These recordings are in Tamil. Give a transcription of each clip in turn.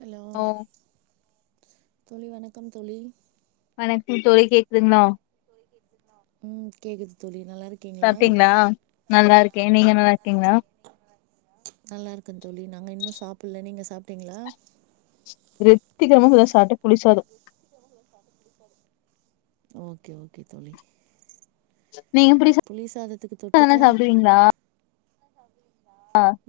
ஹலோ ஓ தோழி வணக்கம் தோழி வணக்கம் தோழி கேக்குதுங்களா உ கேக்குது தோழி நல்லா இரு சாப்டிங்களா நல்லா இருக்கே நீங்க நல்லா இருக்கீங்களா நல்லா இருக்கே தோழி நாங்க இன்னு சாப்புடல்ல நீங்க சாப்டீங்களா விருத்திகெரமா இப்பதா சாப்டன் புளிசாதோ ஓகே ஓகே தோழி நீங்க எப்டி புளி சாதத்துக்கு தொட்டுக்க ம்மால்லா சாப்டுவீங்களா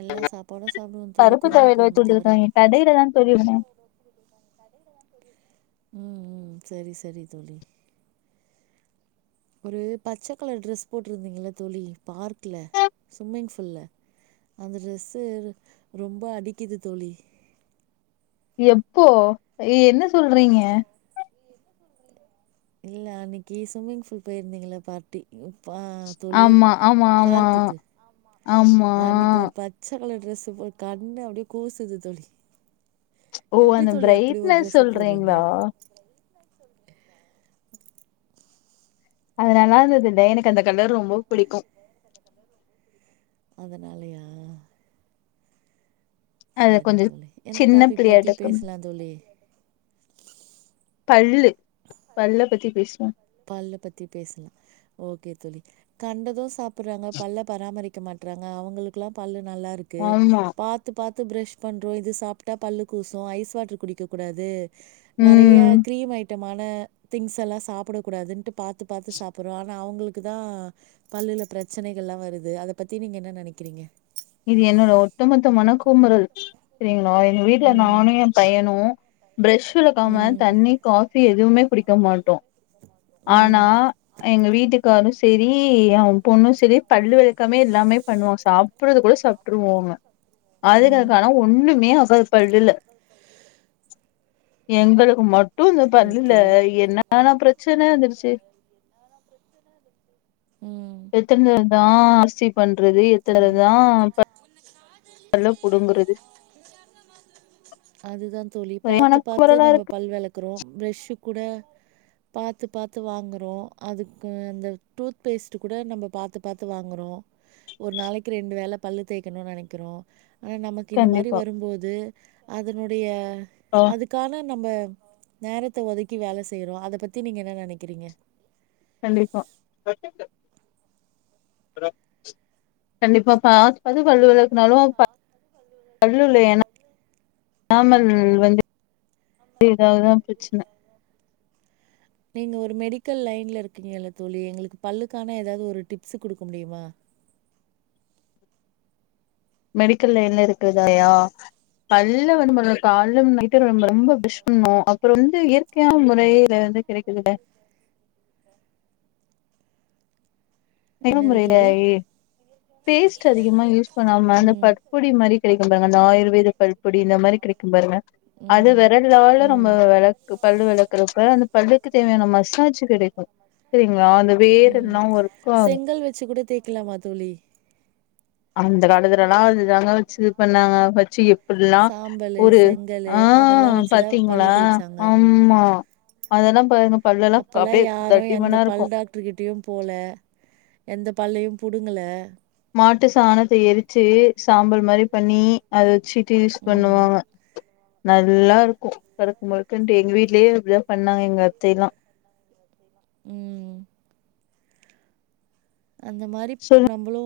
எல்லா சாப்பாடு சாப்புடுவே தோழி பருப்பு குருமா தொவையல் வச்சு குழம்பு தவர குடுத்துருக்காங்க கடையில தா தோழி இருந்தே உ உ சேரி சேரி தோழி ஒரு பச்ச கலர் ட்ரெஸ் போட்டிருந்தீங்கள தோழி பார்க்ல சுவிம்மிங் ஃபுல்ல அந்த ட்ரெஸ்ஸு ரொம்ப அடிக்குது தோழி எப்போ என்ன சொல்றீங்க இல்ல அன்னிக்கி ஸ்விம்மிங் ஃபூல் போயிருந்தீங்களா பார் டி ப்பா தோழி ஆமா ஆமா ஆமா பார்க்குக்கு ஆமா அன்னிக்கு ஒரு ப பச்சக்கலர் ட்ரெஸ் போ கண்ண அப்டி கூசுது தோழி ஓ எப்டி அந்த தோழி அப்டி ஒரு பிரைட்னஸ் ட்ரெஸ்ஸ போடுறீங்க சொல்றீங்களா அத நல்லா இருந்ததுல்ல எனக்கு அந்த கலர் ரொம்ப பிடிக்கு அதுனாலயா அது சரி கொஞ்சோ தோழி எந்த சின்ன டாபிக் பிள்ளையா பத்தி டுக்கு பேசலா தோழி பல்லு பல்ல பத்தி பேசுவோ பல்ல பத்தி பேசலா ஓகே தோழி கண்டது சாப்டுறாங்க பல்ல பராமரி க்க மாட்றாங்க அவங்களுக்குல்லா பல்லு நல்லா இருக்கு ஆமா பா பாத்து பாத்து ப்ரெஷ் பண்றோ இது சாப்ட்டா பல்லு கூசு ஐஸ் வாட்ரு குடிக்கக்கூடாது நறைய ம் கிரீம் ஐட்டமான திங்ஸ்ஸலா சாப் புடகூடாதுன்ட்டு பாத்து பாத்து சாப்புட்றோ ஆனா அவுங்களுக்குதா பல்லுல ப்ரச்சனைகள்லா வருது அத பத்தி நீங்க என்ன நெனைக்கிறீங்க இது என்னோட ஒட்டுமொத்த மன குமறல் செரிங்ளா எங்க வீட்ல ம். நானு எ பையணு ப்ரெஷ் வெளக்காம ம். தண்ணி காஃபி எதுவுமே குடிக்க மாட்டோ ஆனா ம். எங்க வீட்டுக்காரு செரி எ பொண்ணு செரி பல்லு வெளக்கமே எல்லாமே பண்ணுவா சாப் ப்புறதுகூட சாப்ட்ருவாங்க அதுங்க ம். கன ஒன்னுமே ஆகாது பல்லுல எங்களுக்கு மட்டு டும் இந்த பல்லுல ஓகே. என்னன்னா ப்ரச் சன்ன வந்துருச்சு ம். எத்தனதா அரிசி பண்றது அது எத்தனதா ப பல்ல புடுங்கறது அதுதா தோழி ஒரே பாத்து பாத்து மனக்கொரலா நம்ம இருக்கு பல் வெளக்குறோ ப்ரெஷுகூட பாத்து பாத்து வாங்குறோ அதுக்கு அந்த டூத் பேஸ்ட்டுகூட நம்ம பாத்து பாத்து வாங்குறோ ஒரு நாளைக்கு ரெண்டு வேல பல்லு தேய்க்கணு நெனைக்குறோ ஆனா நமக்கு இந்தமாரி கண்டிப்பா வரும்போது அதனுடைய ஆ அதுக் கான நம்ப நேரத்த ஒதுக்கி வேல செய்யுறோ அத பத்தி நீங்க என்ன நெனைக்கிறீங்க கண்டிப்பா கண்டிப்பா பாத்து பாத்து பல்லு வெளக் நல்லா ஒ பல்லுல எனா [unintelligible] எதாத்தா ப்ரச்சன [inaudible] நீங்க ஒரு மெடிக்கல் லைன்ல இருக்கீங்கல்ல தோழி எங்களுக்கு பல்லுக்கான எதாது ஒரு டிப்ஸ்சு குடுக்க முடியுமா மெடிக்கல் லைன்ல இருக்கதாலயா பல்ல வந்து நம்ப கால்ல நைட்டு ரொம்ப ரொம்ப ப்ரெஷ் பண்ணு அப்புறோ வந்து இயற் கையான முறைல வந்து கிடைக்குதுல்ல என்னது தோழி? [unintelligible] பேஸ்ட் அதிகமா யூஸ் பண்ணாம அந்த ம். ப பொடிமாரி கெடைக்கு பாருங்க அந்த ஆயுர்வேத பல்பொடி இந்தமாரி கெடைக்கு பாருங்க அது ம். வெரலால ம். நம்ம வெளக்கு பல்லு வெளக்குறப்ப அந்த பல்லுக்கு தேவையான மசாஜ் கெடைக்கு செரிங்களா அந்த வேர் ம் எல்லா ஒரு செங்கல் வெச்சுகூட தேக்கலாமா தோழி அந்த காலத்துலலா அது தாங்க வெச்சு இது பண்ணாங்க வெச்சு எப் புல்லா சாம்பலு ஒரு செங்கலு ஆ அதெல்லா வச்சுதா பல்லு பாத்தீங்ளா தேய்ச்சாங்க ஆம்மா அதெல்லா பாருங்க அப்பல்லா யாரு எந்த தடிமனா இருக்கு பல் டாக் கிட்டியு போல எந்த பல்லையு புடுங்கல மாட்டு சாணத்த எருச்சு சாம்பல்மாரி பண்ணி அத வெச்சுட்டு யூஸ் ம் பண்ணுவாங்க நல்லாருக்கு கருக்கு முருக்குன்ட்டு எங்க வீடலயே அப்டிதா பண்ணாங்க எங்க அத்தைலா ம் அந்தமாரி சொல்லு நம்மளு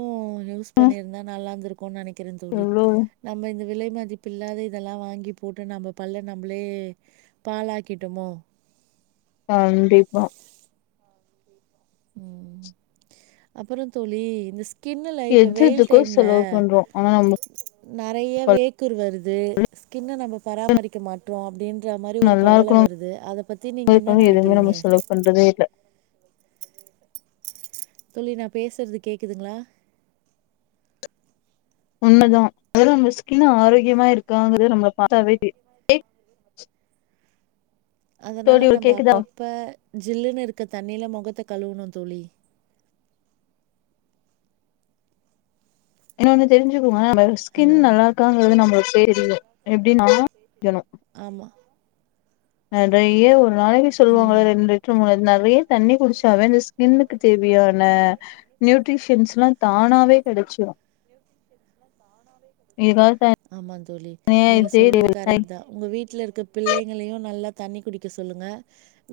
யூஸ் பண்ணிருந்தா நல்லாந்துருக் நெனைக்கிறே தோழி எவ்ளோ நம்ம இந்த விலை மதிப் பில்லாத இதெல்லா வாங்கி போட்டு நம்ப பல்ல நம்பளே பாலாக்கிட்டமோ கண்டிப்பா ம் அப்பறோ தோழி இந்த ஸ்கின்னுல இப்ப எது வெயில் எதுக்கோ டைம்ல செலவு பண்றோ ஆனா நமக்கு நெறைய வேக்குரு வருது ஸ்கின்ன நம்ம பராமரிக் க மாட்டோ அப்டின்ற மாரி ஒரு நல்லா கவல வருது அத பத்தி நீங்க என்ன இருக்கணு எதுவுமே நெனைக்கிறீங்க நம்ம செலவு பண்றதே இல்ல தோழி நா பேசுறது கேக்குதுங்களா உண்மதா அதால நம்ம ஸ்கின் ஆரோக்கியமா இருக்காங்குறது நம்மள பாத்தாவே [inaudible] அதனால தோழி ஒரு நம்ம கேக்குதா அப்பப்ப ஜில்லுன்னு இருக்க தண்ணில மொகத்த கழுவணு தோழி இன்னோனு தெரிஞ்சுக்கோங்க நம்ம ஸ்கின் ஹலோ நல்லா இருக்காங்குறது நம்மளுக்கே தெரியு எப்டினா ஆமா நெறைய ஒரு நாளைக்கு சொல்லுவாங்கள ம் ரெண்டு லிட்ரு மூணு நெறைய தண்ணி குடுச்சாவே இந்த ஸ்கின்னுக்கு தேவையான நியூட்ரிஷன்ஸ்ல்லா தானாவே கெடச்சுரு இதுக்காக ஆமா தோழி தனியா நீங்க இதே சொல்றது கரெக்ட் தா ஒங்க வீட்ல இருக்க பிள்ளைங்களையு நல்லா தண்ணி குடிக்க சொல்லுங்க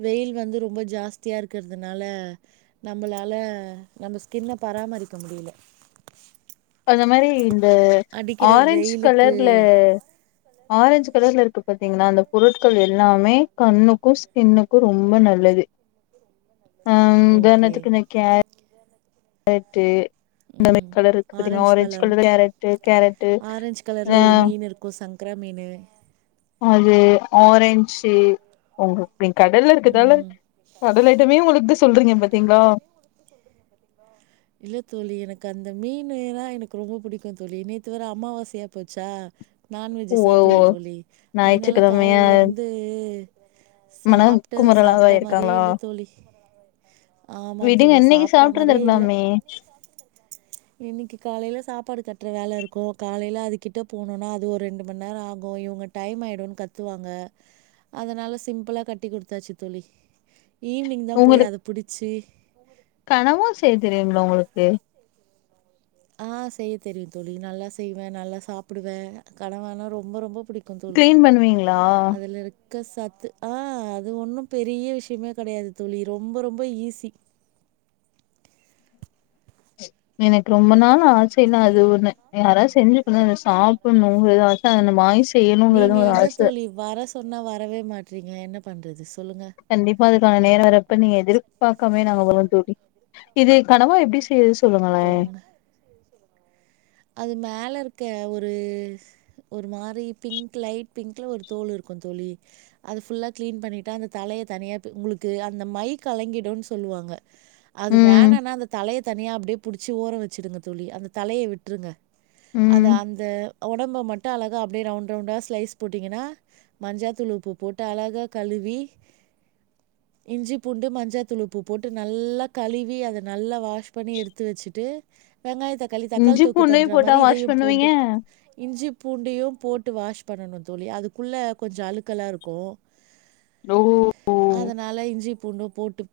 வெயில் வந்து ரொம்ப ஜாஸ் தியா இருக்கறதுனால நம்மளால நம்ம ஸ்கின்ன பராமரிக்க முடில அந்த மாரி இந்த அடிக்கிற ஆரஞ்சு வெயிலுக்கு கலர்ல ஆரஞ்ச் கலர்ல இருக்கு பாத்தீங்கள்ளா அந்த பொருட்கள் எல்லாமே கண்ணுக்கு ஸ்கின்னுக்கு ரொம்ப நல்லது [inaudible] ஆ ஓகே. உதாரணத்துக்கு இந்த கேரட்டு இந்த மாரி ம். கலர் இருக்கு பாத்தீங்கா ஆரஞ்சு ஆரஞ்ச் பழம். கலர் கேரட்டு கேரட்டு ஆ கோ சங்க்ரா மீனு அது ஆரஞ்சு வெங் கடல்ல இருக்கதால ம். கடல் ஐட்டமே ஒங்களுக்கு சொல்றீங்க பாத்தீங்களா இல்ல தோழி எனக்கு அந்த மீனு னா எனக்கு ரொம்ப புடிக்கு தோழி நேத்து வேர அம்மாவாசையா போச்சா நான்வெஜ்ஜு ஓ ஓ சாப்பல்ல தோழி அதுனால ஞாயிற்றுக்கிழமையா காலேல இருந்து மனம் சாப்ட்டு குமரலாவா சாப்ட்டா மாரியே இருக்காங்களா இல்ல தோழி ஆமா விடுங்க தோழி இன்னைக்கு சாப்ட்டா சாப்ட்டு மாரியே இல்ல இருந்திருக்கலாமே இன்னைக்கு காலேல சாப்பாடு கட்ற வேல இருக்கு காலேல அதுக்கிட்ட போணுனா அது ஒரு ரெண்டு மண் நேரோ ஆகு கு இவுங்க டைம் ஆய்டுன் கத்துவாங்க அதுனால சிம்பிளா கட்டி குடுத்தாச்சு தோழி ஈவினிங் தா போய் உங்களுக்கு அத புடுச்சு கனவா செய்ய தெரியுங்ளா ஒங்களுக்கு ஆ செய்ய தெரியு தோழி நல்லா செய்வே நல்லா சாப்டுவே கனவானா ரொம்ப ரொம்ப புடிக் கிளீன் பண்ணுவீங்களா க்க சத்து ஆ அது ஒன்னு பெரிய விஷ்யமே கெடையாது தோழி ரொம்ப ரொம்ப ஈஸி எனக்கு ரொம்ப நாள் ஆசேன்னா அது ஒன்னு யாராவது செஞ்சு குடுக்கனு அத சாப்பண்ணுங்கறது ஆச அத வாங்கி செய்யணுங்கறது நீங்கள் ஒரு எங்கே ஆச தோழி வர சொன்னா வரவே மாட்றீங்க என்ன பண்றது சொல்லுங்க கண்டிப்பா அதுக்கான நேரோ வர்ரப்ப நீங்க எதிர்பாக்காமயே நாங்க வருவோ தோழி இது கனவா எப்டி செய்றது போங்க அது மேல இருக்க ஒரு ஒரு மாரி பிங்க் லைட் பிங்க்ல ஒரு தோல் இருக்கு தோழி அது ஃபுல்லா க்ளீன் பண்ணிட்டு அந்த தலைய தனியா பி உங்களுக்கு அந்த மை கலங்கிடுன் சொல்லுவாங்க அது ம் வேணானா அந்த தலய தனியா அப்டியே புடுச்சு ஓரோ வச்சுடுங்க தோழி அந்த தலய விட்ருங்க அது ம் அந்த ஒடம்ப மட்டு அழகா அப்டியே ரவுண்ட் ரவுண்டா ஸ்லைஸ் போட்டிங்கன்னா மஞ்சாத்தூள் உப்பு போட்டு அழகா கழுவி இஞ்சி பூண்டு மஞ்சாத்தூளு உப்பு போட்டு நல்லா கழுவி அத நல்லா வாஷ் பண்ணி எடுத் து வெச்சுட்டு வெங்காய தக்காளி தக்காளி இஞ்சி தொக்கு பூண்டையும் பண்ற போட்டா மாரி வாஷ் இதயும் பண்ணுவீங்க போன்ட்டு இஞ்சி பூண்டையும் போட்டு வாஷ் பண்ணணு தோழி அதுக்குள்ள கொஞ்சோ அழுக்கலா இருக்கு ஓ அதனால இஞ்சி பூண்டு போட்டு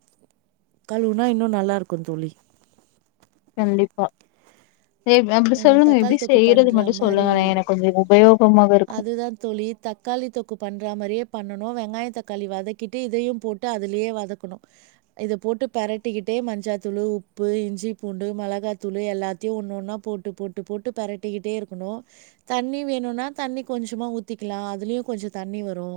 கழுவுனா இன்னு நல்லாருக்கு தோழி கண்டிப்பா எப் அப்டி அ சொல்லுங்க தக்காளி எப்டி தொக்கு செய்யறது பண்ற மட்டு மாரி சொல்லுங்களே எனக்கு கொஞ்சோ உபயோகமாக இருக்கு அதுதா தோழி தக்காளி தொக்கு பண்ற மாரியே பண்ணனு வெங்காய தக்காளி வதக்கிட்டு இதையு போட்டு அதுலியே வதக்கணு இத போட்டு பெரட்டிக்கிட்டே மஞ்சாத்தூளு உப்பு இஞ்சி பூண்டு மெளகாத்தூளு எல்லாத்யு ஒன்னொன்னா போட்டு போட்டு போட்டு பரட்டிக்கிட்டே இருக்கணு தண்ணி வேணுனா தண்ணி கொஞ்சமா ஊத்திக்லா அதுலியு கொஞ்ச தண்ணி வரு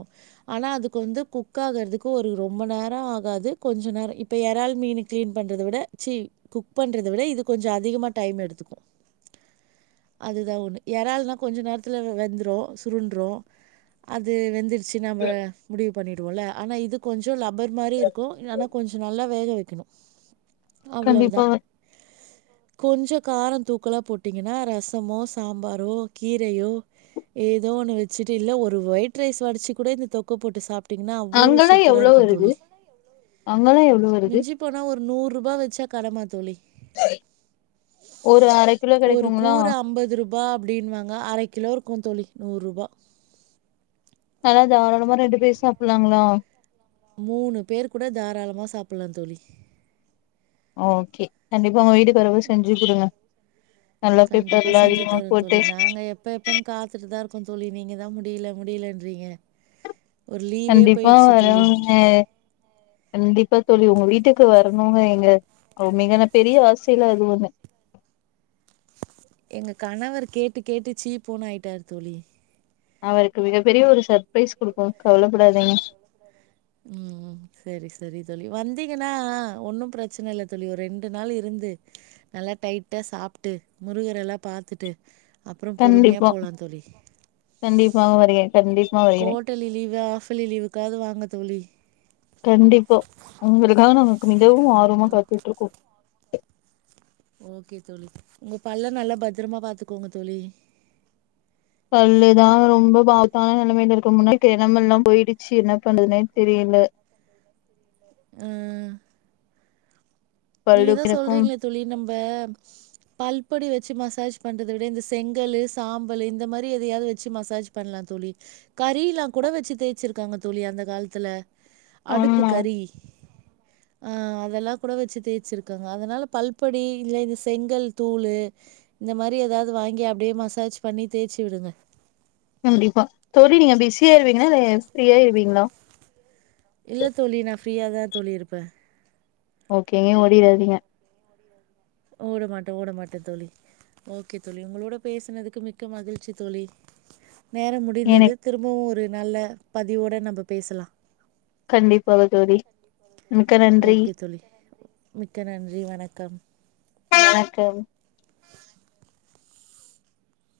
ஆனா அதுக்கு வந்து குக் ஆகுற்துக்கு ஒரு ரொம்ப நேரோ ஆகாது கொஞ்சோ நேரோ இப் இப்ப எறால் மீனு க்ளீன் பண்ணுறத விட சி குக் பண்றத விட இது கொஞ்ச அதிகமா டைம் எடுத்துக்கு அதுதா ஒன்னு ஏறால்னா கொஞ்ச நேரத்தில வ வெந்துரு சுருண்டுரு அது வெந்துரு ச்சினா வ முடிவு பண்ணிடுவோல ஆனா இது கொஞ்சோ லப்பர் மாரி இருக்கு ஆனா கொஞ்ச நல்லா வேக வெக்கிணு அவ்வளவுதா கண்டிப்பா கொஞ்சோ காரந் தூக் கலா போட்டீங்கன்னா ரசமோ சாம்பாரோ கீரையோ ஏதோ ஒன்னு வெச்சுட்டு இல்ல ஒரு ஒயிட் ரைஸ் வடிச்சு கூட இந்த தொக்க போட்டு சாப் டிங்ன்னா அவ்வளவு அங்கெல்லா சூப்பரா எவ்ளோ இருக்கு வருது தோழி அங்கெல்லா எவ்ளோ வருது மிஞ்சி போனா ஒரு நூறுபா வெச்சா கடம்மா தோழி ஒரு அரை ஒரு கூறு அம்பதுருபா அப்டின்வாங்க அர கிலோ இருக்கு தோழி நூறுபா நல்லா தாராளமா ரெண்டு பேர் சாப்பில்லாங்களா மூணு பேரு கூட தாராளமா சாப்பிலா தோழி ஓகே கண்டிப்பா உங்க வீட்டுக்கு வரும் போது செஞ்சு குடுங்க நல்லா கண்டிப்பா பெப்பர்லா செஞ்சு அதிகமா தரோம் தோழி. போட்டு நாங்க எப்ப எப்பனு காத்துட்டுதா இருக்கோ தோழி நீங்க தா முடில முடிலன்றீங்க கண்டிப்பா தோழி. வரோங்க கண்டிப்பா தோழி உங்க வீட்டுக்கு வரணுங்க எங்க அ மிகனப்பெரிய ஆசையில அது ஒண்ணு எங்க கணவர் கேட்டு கேட்டு சீ போனு ஆயிட்டார் தோழி அவருக்கு மிகப் பெரிய ஒரு சர்ப்ரைஸ் குடுப்போ கவலப்படாதீங்க ம் ம் செரி செரி தோழி வந்தீங்கனா ஒன்னும் ப்ரெச்சன இல்ல தோழி ஒரு ரெண்டு நாள் இருந்து நல்லா டைட்டா சாப்ட்டு முருகர எல்லா பாத்துட்டு அப்புறோ பொறுமியா கண்டிப்பா போலாந்தோழி கண்டிப்பாக வருகிறே கண்டிப்பா வருகிறே கோட்டேலி லீவு ஆஃபலி லீவுக்காவ்து வாங்க தோழி கண்டிப்பா உங்களுக்காக நாங்க கு மிகவும் ஆர்வமா காத்துட்ருக்கோ ஓகே தோழி உங்க பல்ல நல்லா பத்திரமா பாத்துக்கோங்க தோழி பல்லுதா ரொம்ப ஆபாத்தான நெலமைல இருக்கு முன்னாடிக்க எடமெல்லா போயிடுச்சு என்ன பண்றதுன்னே தெரியல அ நீங்க பல்லு தா எனக்கும் சொல்றீங்ளே தோழி நம்ப பல்பொடி வெச்சு மசாஜ் பண்றத விட இந்த செங்கலு சாம்பலு இந்த மாரி எதையாவது வெச்சு மசாஜ் பண்லா தோழி கறி எல்லா கூட வச்சு தேய்ச்சிருக்காங்க தோழி அந்த காலத்துல அடுப்பு ஆமா கறி அதெல்லா கூட வச்சு தேச்சிருக்காங்க அதனால பல்பொடி இல்ல இந்த செங்கல் தூளு இந்த மாரி ஏதாது வாங்கி அப்டியே மசாஜ் பண்ணி தேச்சு விடுங்க கண்டிப்பா தோழி நீங்க பிஸியா இருபிங்ல இல்ல இப்டியே இருபிங்ளா இல்ல தோழி நா ஃப்ரியா தா தோழி இருப்பே ஓகேங்க ஓடிராதிங்க ஓட மாட்ட ஓட மாட்ட தோழி ஓகே தோழி உங்களோட பேசுனதுக்கு மிக்க மகிழ்ச்சி தோழி நேரம் முடிந்தது எனக்கு திரும்பவு ஒரு நல்ல பதிவோட நம்ப பேசலா கண்டிப்பாக தோழி மிக்க நன்றி ஓகே தோழி மிக்க நன்றி வணக்கம் வணக்கம்